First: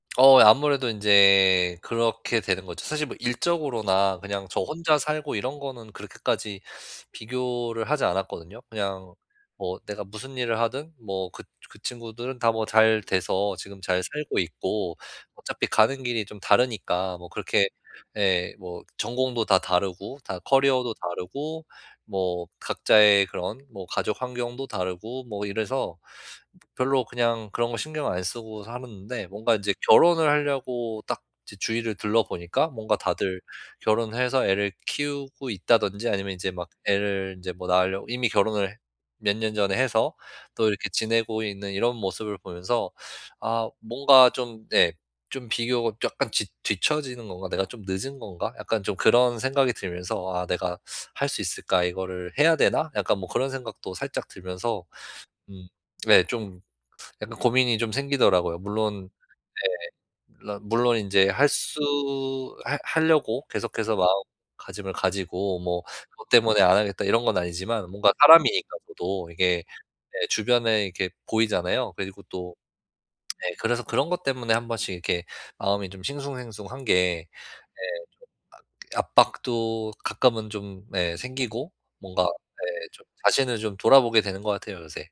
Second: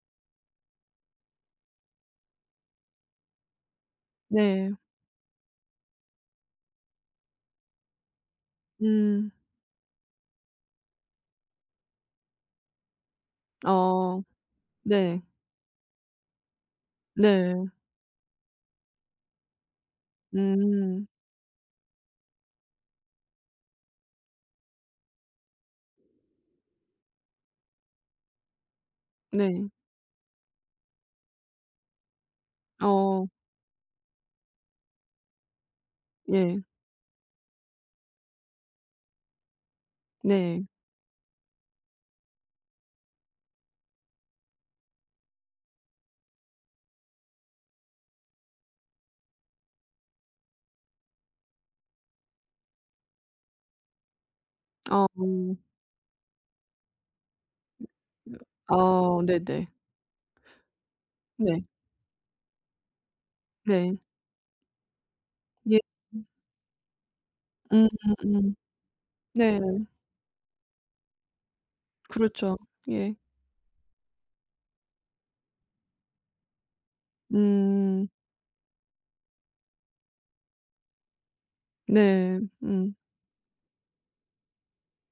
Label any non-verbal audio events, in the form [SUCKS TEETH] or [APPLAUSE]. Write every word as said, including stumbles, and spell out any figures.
어 예 아무래도 인제 그렇게 되는 거죠. 사실 뭐 일적으로나 그냥 저 네. 혼자 살고 이런 거는 그렇게까지 비교를 하지 않았거든요. 그냥 음. 뭐 내가 무슨 일을 하든 뭐 그 그 친구들은 다 뭐 잘 돼서 지금 잘 어. 살고 있고 네. 어차피 가는 길이 좀 다르니까 뭐 네. 그렇게 예, 뭐 전공도 다 다르고 다 커리어도 음. 다르고 뭐 각자의 그런 뭐 가족 환경도 다르고 뭐 이래서 [SUCKS TEETH] 벼 별로 그냥 그런 거 신경 안 쓰고 살았는데 뭔가 네. 이제 결혼을 하려고 딱 이제 주위를 둘러보니까 뭔가 어. 다들 결혼해서 애를 키우고 있다든지 아니면 이제 예. 막 애를 이제 뭐 낳으려고 이미 결혼을 몇 년 전에 해서 네. 또 이렇게 지내고 있는 이런 모습을 보면서 [SUCKS TEETH] 아 뭔가 좀 네 좀 비교가 '약간 지 뒤처지는 건가?', '내가 좀 늦은 건가?' 약간 좀 그런 생각이 들면서 '아. 내가 할 수 있을까? 이거를 해야 되나?' 약간 뭐 그런 생각도 살짝 들면서 아 어. 음 네 좀 약간 고민이 좀 생기더라고요. 물론 아. 네네. 예 물론 물론 이제 할 네. 수 할 하려고 계속해서 네. 마음가짐을 가지고 네. 뭐 음. '그것 때문에 안 하겠다.' 이런 건 음 아니지만 뭔가 음 음. 사람이니까 저도 네. 이게 예, 주변에 이렇게 보이잖아요. 그리고 또 그렇죠. 예. [SMACKS LIPS] 예 그래서 그런 것 때문에 한 번씩 이렇게 마음이 좀 싱숭생숭한 게 예 좀 음. 아 그 압박도 가끔은 좀 네 생기고 뭔가 네. 네 음. 좀 자신을 좀 돌아보게 되는 것 같아요, 요새.